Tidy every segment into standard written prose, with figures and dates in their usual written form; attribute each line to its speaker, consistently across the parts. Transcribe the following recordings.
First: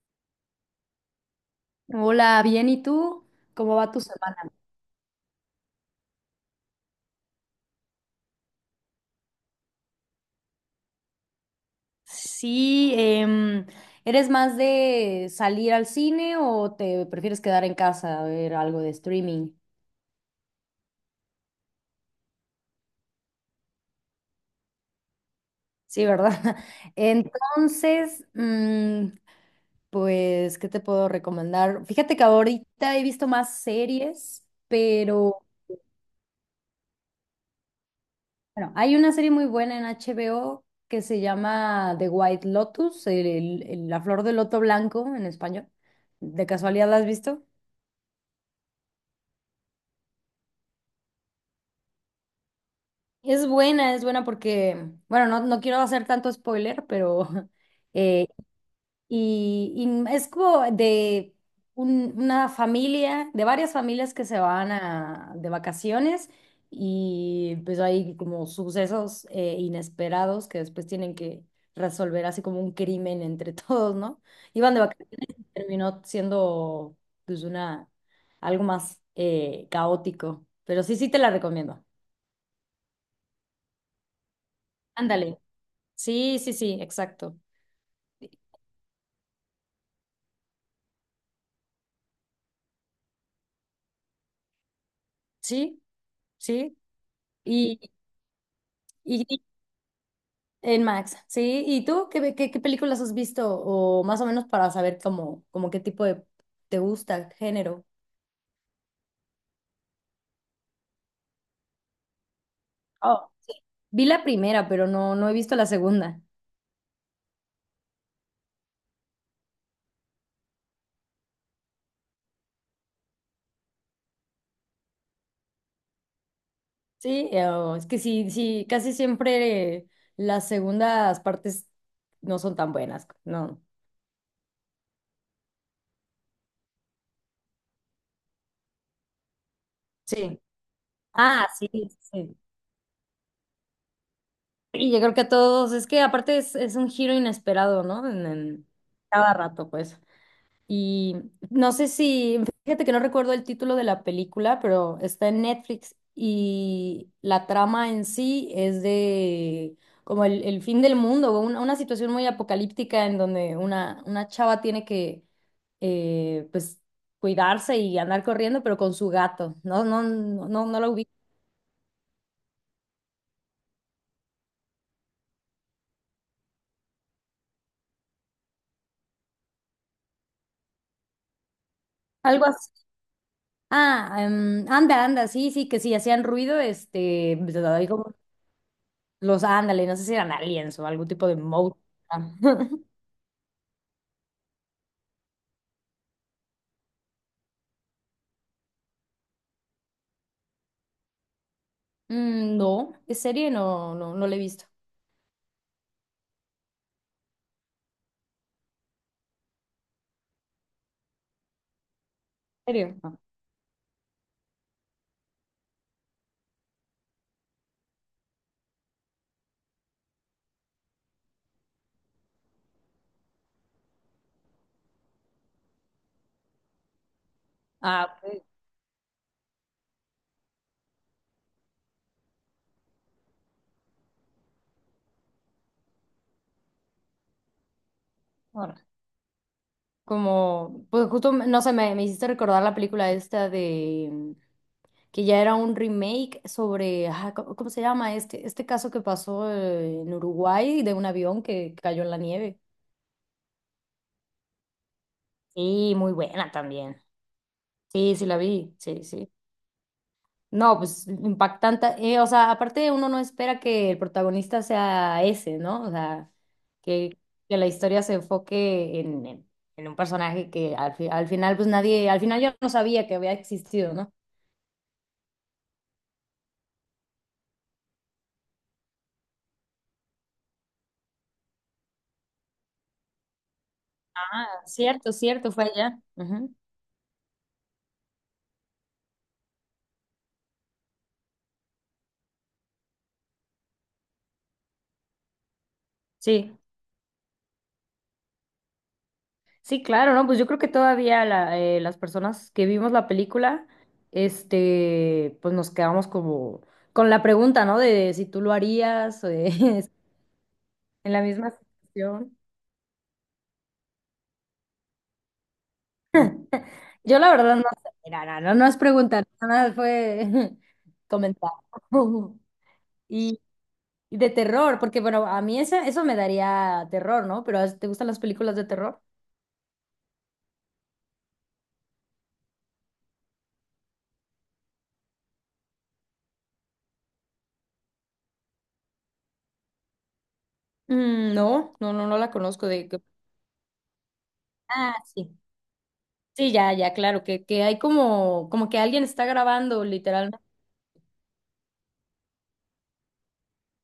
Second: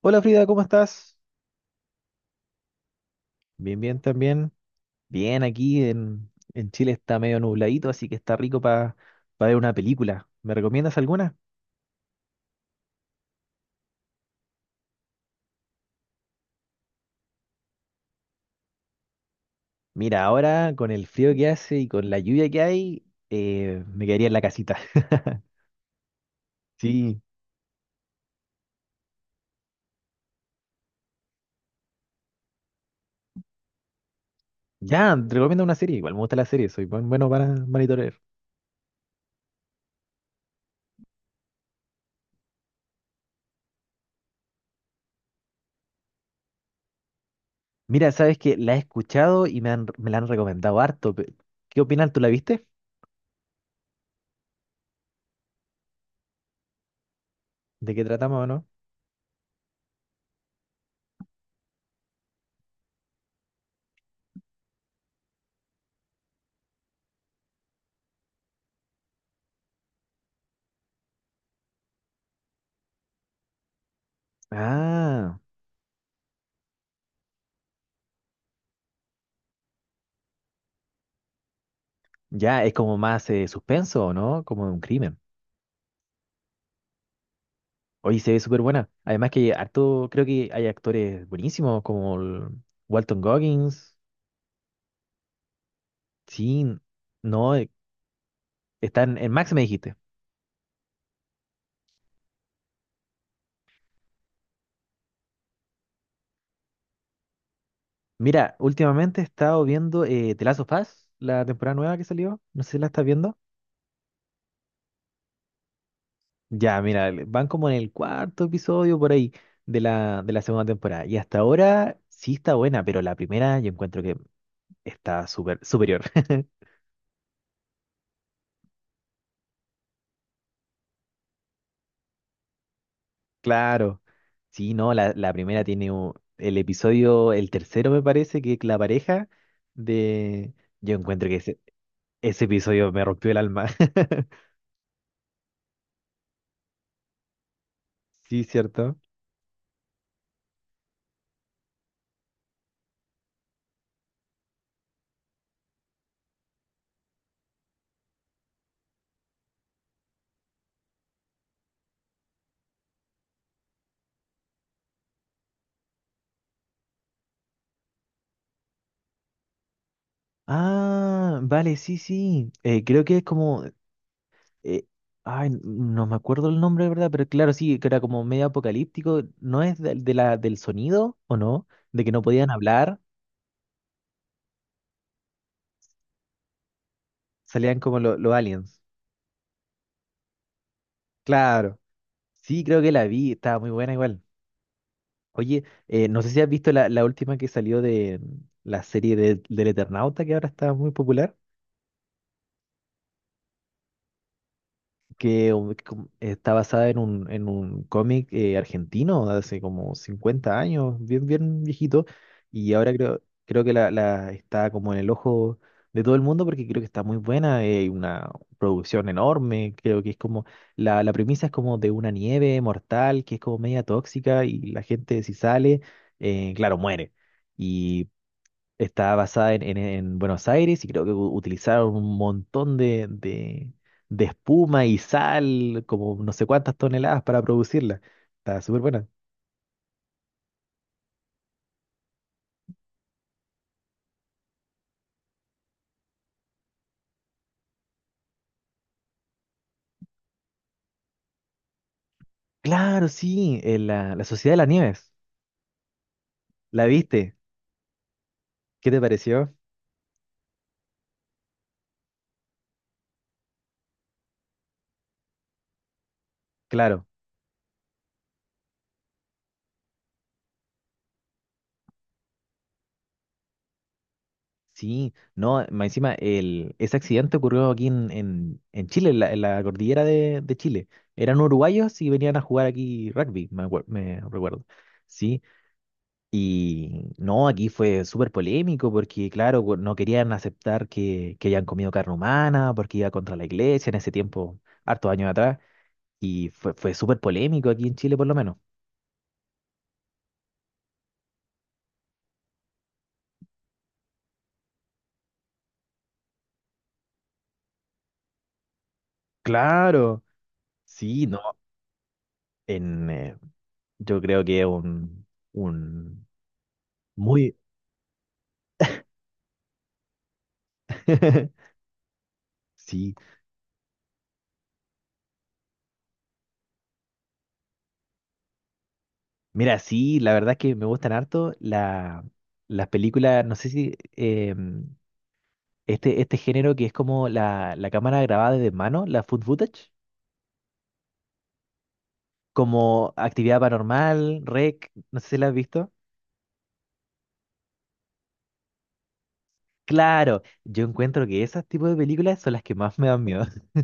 Speaker 1: Hola Frida, ¿cómo estás?
Speaker 2: Hola, bien, ¿y tú? ¿Cómo
Speaker 1: Bien,
Speaker 2: va
Speaker 1: bien
Speaker 2: tu semana?
Speaker 1: también. Bien, aquí en Chile está medio nubladito, así que está rico para ver una película. ¿Me recomiendas alguna?
Speaker 2: Sí, ¿eres más de salir al cine o te prefieres quedar en casa a ver algo de streaming?
Speaker 1: Mira, ahora con el frío que hace y con la lluvia que hay, me quedaría en la casita.
Speaker 2: Sí, ¿verdad?
Speaker 1: Sí,
Speaker 2: Entonces, pues, ¿qué te puedo recomendar? Fíjate que ahorita he visto más series,
Speaker 1: ya, te
Speaker 2: pero
Speaker 1: recomiendo una serie. Igual me gusta la serie, soy bueno para monitorear.
Speaker 2: bueno, hay una serie muy buena en HBO que se llama The White Lotus, la flor del loto blanco en español. ¿De casualidad la has visto?
Speaker 1: Mira, sabes que la he escuchado y me la han recomendado harto. ¿Qué opinas? ¿Tú la viste?
Speaker 2: Es buena porque, bueno, no, no quiero hacer tanto spoiler, pero
Speaker 1: ¿De qué
Speaker 2: eh,
Speaker 1: tratamos o no?
Speaker 2: y, y es como de una familia, de varias familias que se van a, de vacaciones y pues hay como sucesos inesperados que después tienen que resolver así como un crimen entre todos, ¿no? Iban de vacaciones,
Speaker 1: Ah,
Speaker 2: terminó siendo pues una, algo más caótico, pero sí, sí te la recomiendo.
Speaker 1: ya, es como más suspenso, ¿no? Como de un crimen.
Speaker 2: Ándale. Sí, sí, sí, exacto.
Speaker 1: Oye, se ve súper buena. Además que harto, creo que hay actores buenísimos como el Walton Goggins.
Speaker 2: Sí,
Speaker 1: Sí,
Speaker 2: sí.
Speaker 1: no,
Speaker 2: Y,
Speaker 1: está
Speaker 2: y-
Speaker 1: en
Speaker 2: y
Speaker 1: Max me dijiste.
Speaker 2: en Max, sí. ¿Y tú qué, qué, qué películas has visto? O más o menos para saber cómo, como qué tipo de te gusta, género.
Speaker 1: Mira, últimamente he estado viendo The Last of Us, la temporada nueva que salió. No sé si la estás
Speaker 2: Oh,
Speaker 1: viendo.
Speaker 2: vi la primera, pero no, no he visto la segunda.
Speaker 1: Ya, mira, van como en el cuarto episodio por ahí de de la segunda temporada. Y hasta ahora sí está buena, pero la primera yo encuentro que está super, superior.
Speaker 2: Sí, oh, es que sí, sí, casi siempre las segundas partes no son tan buenas, no.
Speaker 1: Claro. Sí, no, la primera tiene el episodio, el tercero me parece, que es la pareja
Speaker 2: Sí.
Speaker 1: de... Yo encuentro que
Speaker 2: Ah, sí, sí. Sí.
Speaker 1: ese episodio me rompió el alma.
Speaker 2: Y yo creo que a todos, es que aparte es un giro inesperado, ¿no?
Speaker 1: Sí,
Speaker 2: En
Speaker 1: cierto.
Speaker 2: cada rato, pues. Y no sé si, fíjate que no recuerdo el título de la película, pero está en Netflix y la trama en sí es de como el fin del mundo, o una situación muy apocalíptica en donde una chava tiene que pues cuidarse y andar corriendo, pero con su gato. No, no, no, no, no lo ubico.
Speaker 1: Ah, vale, sí, sí. Creo que es como... eh, ay, no me acuerdo el nombre, ¿verdad? Pero claro, sí, que era como medio apocalíptico. ¿No es de, del sonido o no? De que no
Speaker 2: Algo
Speaker 1: podían
Speaker 2: así.
Speaker 1: hablar,
Speaker 2: Ah, anda, anda, sí, sí, que sí, hacían ruido, este, pues,
Speaker 1: salían
Speaker 2: ahí
Speaker 1: como
Speaker 2: como
Speaker 1: los aliens.
Speaker 2: los ándale, no sé si eran aliens o algún tipo de
Speaker 1: Claro.
Speaker 2: monstruo.
Speaker 1: Sí, creo que la vi, estaba muy buena igual. Oye, no sé si has visto la última que salió de la serie del Eternauta, que ahora está muy popular,
Speaker 2: No, de serie no, no, no la he visto.
Speaker 1: que está basada en un cómic argentino de hace como 50 años, bien, bien viejito, y
Speaker 2: ¿En
Speaker 1: ahora
Speaker 2: serio? No.
Speaker 1: creo que la está como en el ojo de todo el mundo porque creo que está muy buena, una producción enorme, creo que es como, la premisa es como de una nieve mortal que es como media tóxica y la gente si sale, claro, muere. Y
Speaker 2: Ah, pues,
Speaker 1: está basada en, en Buenos Aires y creo que utilizaron un montón de, de espuma y sal, como no sé cuántas toneladas para producirla. Está
Speaker 2: bueno.
Speaker 1: súper buena.
Speaker 2: Como, pues justo, no sé, me hiciste recordar la película esta de, que ya era un remake sobre, ah, ¿cómo, cómo se llama? Este caso que pasó en Uruguay de un avión que cayó en la nieve.
Speaker 1: Claro, sí, la, la Sociedad de las Nieves.
Speaker 2: Sí, muy buena
Speaker 1: ¿La
Speaker 2: también.
Speaker 1: viste?
Speaker 2: Sí, sí la vi,
Speaker 1: ¿Qué te
Speaker 2: sí, sí.
Speaker 1: pareció?
Speaker 2: No, pues impactante. O sea, aparte uno no espera que el protagonista sea ese, ¿no? O sea,
Speaker 1: Claro,
Speaker 2: que, que la historia se enfoque en un personaje que al, al final, pues nadie, al final yo no sabía que había existido, ¿no?
Speaker 1: sí. No, más encima, el, ese accidente ocurrió aquí en, en Chile, en la cordillera de Chile. Eran uruguayos y venían a jugar aquí rugby, me, me
Speaker 2: Ah,
Speaker 1: recuerdo.
Speaker 2: cierto,
Speaker 1: Sí,
Speaker 2: cierto, fue allá. Ujú.
Speaker 1: y no, aquí fue súper polémico porque, claro, no querían aceptar que hayan comido carne humana porque iba contra la iglesia en ese tiempo, hartos años atrás. Y
Speaker 2: Sí,
Speaker 1: fue súper polémico aquí en Chile, por lo menos.
Speaker 2: sí, claro, ¿no? Pues yo creo que todavía la, las personas que vimos la película, este, pues nos quedamos como con la pregunta, ¿no? De, si tú lo harías, o de-
Speaker 1: Claro,
Speaker 2: en la
Speaker 1: sí, no,
Speaker 2: misma situación.
Speaker 1: en, yo creo que es un
Speaker 2: Yo la verdad
Speaker 1: muy...
Speaker 2: no sé, mira, no, no, no es preguntar, nada más fue comentar.
Speaker 1: Sí,
Speaker 2: Y, y de terror, porque bueno, a mí eso me daría terror, ¿no? Pero ¿te gustan las películas de terror?
Speaker 1: mira, sí, la verdad es que me gustan harto las películas, no sé si este género que es como la cámara grabada de mano, la food footage.
Speaker 2: No, no, no, no la conozco de qué-
Speaker 1: Como Actividad Paranormal, REC,
Speaker 2: Ah,
Speaker 1: no sé
Speaker 2: sí.
Speaker 1: si la has visto.
Speaker 2: Sí, ya, ya, claro, que hay como, como que alguien está grabando, literalmente.
Speaker 1: Claro, yo encuentro que esos tipos de películas son las que más me dan miedo.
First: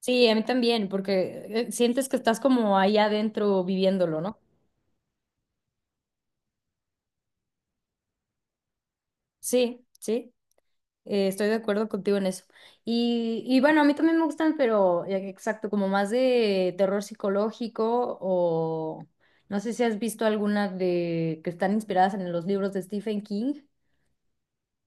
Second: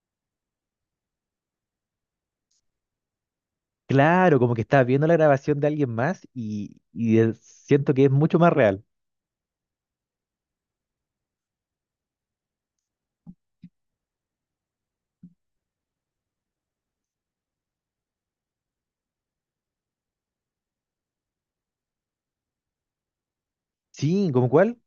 Speaker 2: Sí, a mí también, porque sientes que estás como ahí adentro viviéndolo,
Speaker 1: Claro,
Speaker 2: ¿no?
Speaker 1: como que estás viendo la grabación de alguien más y, siento que es mucho más real.
Speaker 2: Sí, sí. Estoy de acuerdo contigo en eso. Y bueno, a mí también me gustan, pero exacto, como más de terror psicológico o no sé si has visto alguna de que están inspiradas en los libros de Stephen King.
Speaker 1: Sí, ¿como cuál?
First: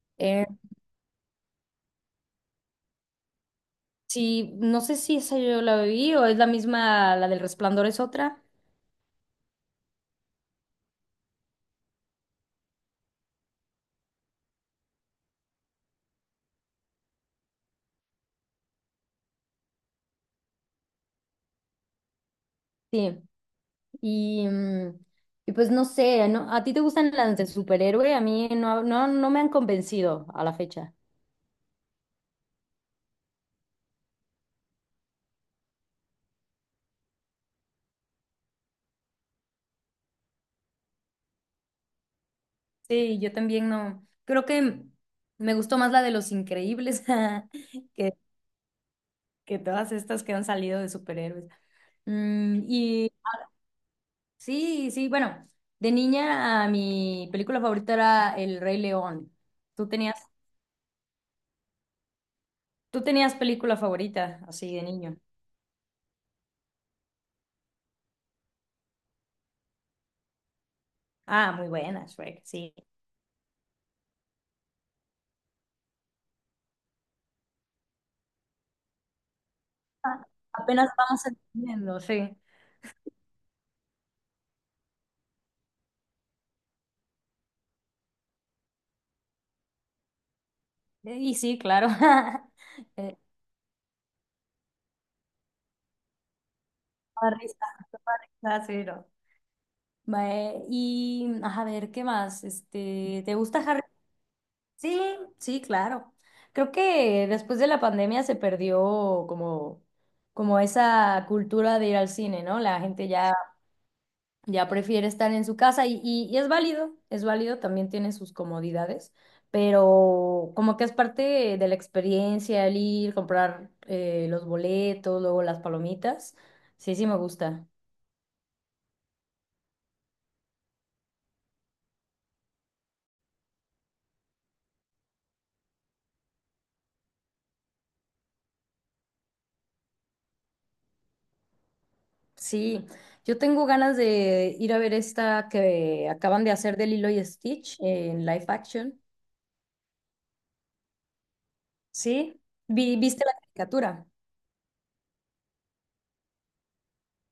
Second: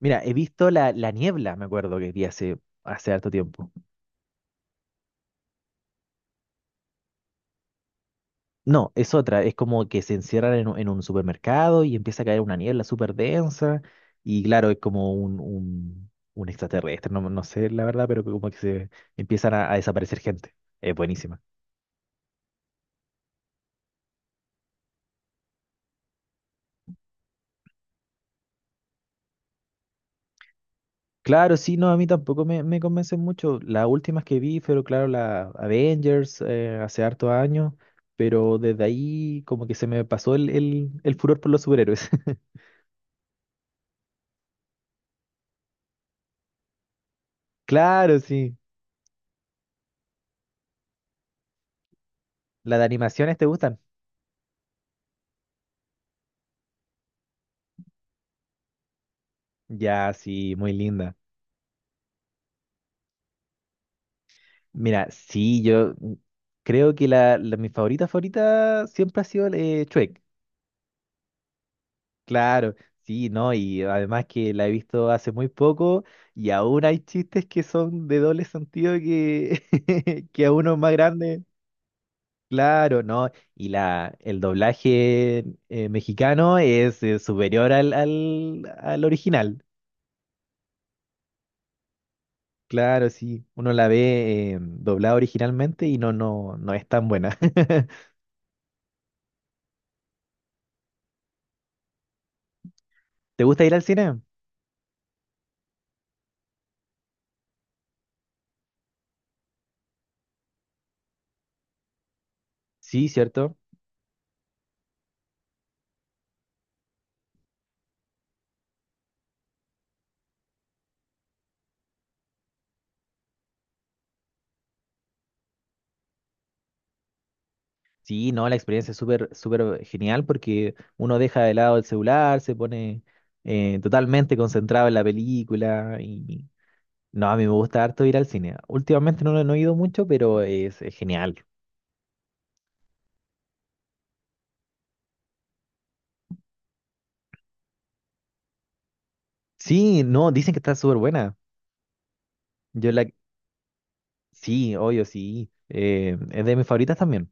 Speaker 1: Mira, he
Speaker 2: Eh,
Speaker 1: visto La, La Niebla, me acuerdo que vi hace, hace harto tiempo.
Speaker 2: sí, no sé si esa yo la vi o es la misma, la del Resplandor es otra.
Speaker 1: No, es otra, es como que se encierran en un supermercado y empieza a caer una niebla súper densa y claro, es como un extraterrestre, no, no sé la verdad, pero como que se empiezan a desaparecer gente. Es buenísima.
Speaker 2: Sí. Y, y pues no sé, ¿no? ¿A ti te gustan las de superhéroe? A mí no, no, no me han convencido a la fecha.
Speaker 1: Claro, sí, no, a mí tampoco me, me convencen mucho. Las últimas que vi fueron, claro, la Avengers hace hartos años, pero desde ahí como que se me pasó el furor por los superhéroes.
Speaker 2: Sí, yo también no. Creo que me gustó más la de Los Increíbles que,
Speaker 1: Claro, sí.
Speaker 2: que todas estas que han salido de superhéroes.
Speaker 1: ¿Las de
Speaker 2: Y
Speaker 1: animaciones te gustan?
Speaker 2: sí, sí, bueno, de niña a mi película favorita era El Rey León. ¿Tú
Speaker 1: Ya,
Speaker 2: tenías,
Speaker 1: sí, muy linda.
Speaker 2: tú tenías película favorita así de
Speaker 1: Mira,
Speaker 2: niño?
Speaker 1: sí, yo creo que mi favorita favorita siempre ha sido Shrek.
Speaker 2: Ah, muy buena, Shrek, sí.
Speaker 1: Claro, sí, ¿no? Y además que la he visto hace muy poco y aún hay chistes que son de doble sentido que, que a uno
Speaker 2: Apenas
Speaker 1: más
Speaker 2: vamos
Speaker 1: grande.
Speaker 2: entendiendo, sí. Eh,
Speaker 1: Claro, ¿no? Y la, el doblaje mexicano es superior al original.
Speaker 2: Y sí, claro.
Speaker 1: Claro,
Speaker 2: Eh,
Speaker 1: sí, uno la ve doblada originalmente y no, no, no es tan
Speaker 2: Da
Speaker 1: buena.
Speaker 2: risa, da risa, sí, ¿no? Mae, y a ver, ¿qué más? Este, ¿te
Speaker 1: ¿Te
Speaker 2: gusta
Speaker 1: gusta ir al
Speaker 2: Harry?
Speaker 1: cine?
Speaker 2: Sí, sí, claro. Creo que después de la pandemia se perdió como, como esa cultura de ir al cine, ¿no? La
Speaker 1: Sí,
Speaker 2: gente ya,
Speaker 1: cierto.
Speaker 2: ya prefiere estar en su casa y es válido, también tiene sus comodidades, pero como que es parte de la experiencia el ir, comprar los boletos, luego las palomitas. Sí, sí me gusta.
Speaker 1: Sí, no, la experiencia es súper, súper genial porque uno deja de lado el celular, se pone totalmente concentrado en la película y no, a mí me gusta harto ir al cine. Últimamente no, no he ido mucho, pero es genial.
Speaker 2: Sí, yo tengo ganas de ir a ver esta que acaban de hacer de Lilo y Stitch en live action.
Speaker 1: Sí, no, dicen que está súper buena.
Speaker 2: Sí,
Speaker 1: Yo la...
Speaker 2: ¿Viste la caricatura?
Speaker 1: Sí, obvio, sí. Es de mis favoritas también.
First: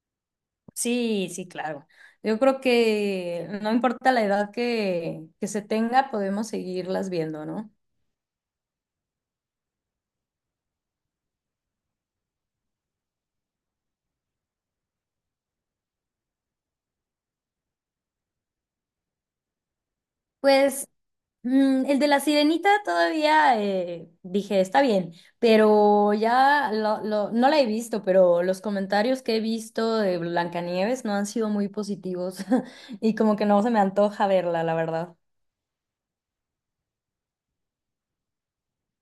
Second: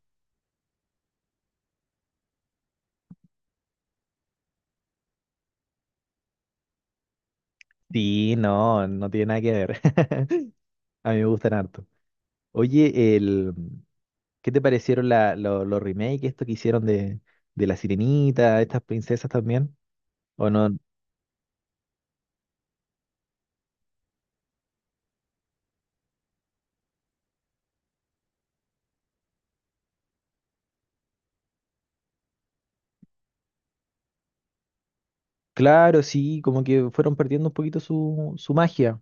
Speaker 2: Sí, sí, claro. Yo creo que no importa la edad que se tenga, podemos seguirlas viendo, ¿no?
Speaker 1: Sí, no, no tiene nada que ver. A mí me gustan harto. Oye, el... ¿qué te parecieron los remakes, esto que hicieron de La Sirenita, estas princesas también? O no,
Speaker 2: Pues el de la sirenita todavía dije, está bien, pero ya lo, no la he visto, pero los comentarios que he visto de Blancanieves no han sido muy positivos y como que no se me antoja verla, la verdad.
Speaker 1: claro, sí, como que fueron perdiendo un poquito su, su magia.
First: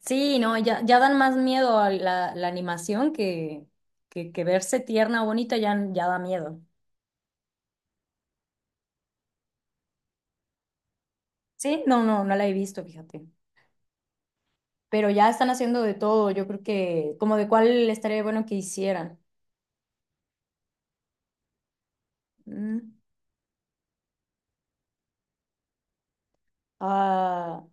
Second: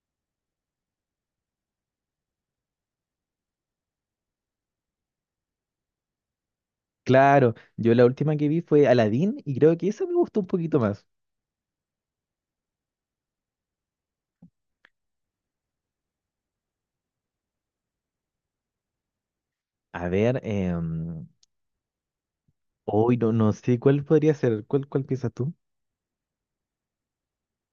Speaker 2: Sí, no, ya, ya dan más miedo a la, la animación que verse tierna o bonita ya, ya da miedo.
Speaker 1: Claro, yo la última que vi fue Aladdin y creo que esa me gustó un poquito más.
Speaker 2: Sí, no, no, no la he visto, fíjate. Pero ya están haciendo de todo, yo creo que como de cuál estaría bueno que hicieran.
Speaker 1: A ver,
Speaker 2: Mm.
Speaker 1: hoy no, no sé cuál podría ser, ¿cuál, cuál piensas tú?
Speaker 2: Ah,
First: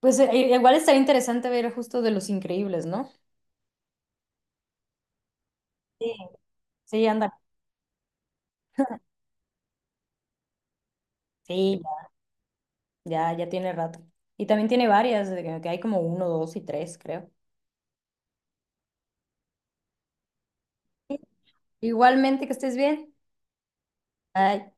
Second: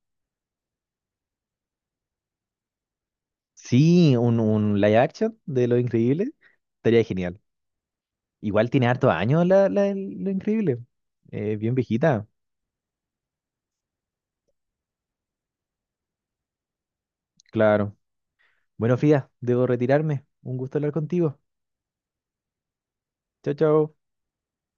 Speaker 2: pues igual estaría interesante ver justo de Los Increíbles, ¿no?
Speaker 1: Sí, un live action de Lo
Speaker 2: Sí.
Speaker 1: Increíble estaría
Speaker 2: Sí, anda.
Speaker 1: genial. Igual tiene hartos años del Lo Increíble. Bien
Speaker 2: Sí,
Speaker 1: viejita,
Speaker 2: ya, ya tiene rato. Y también tiene varias, de que hay como uno, dos y tres, creo.
Speaker 1: claro. Bueno, Frida, debo retirarme. Un gusto hablar contigo.
Speaker 2: Igualmente, que estés bien.
Speaker 1: Chao, chao.
Speaker 2: Bye.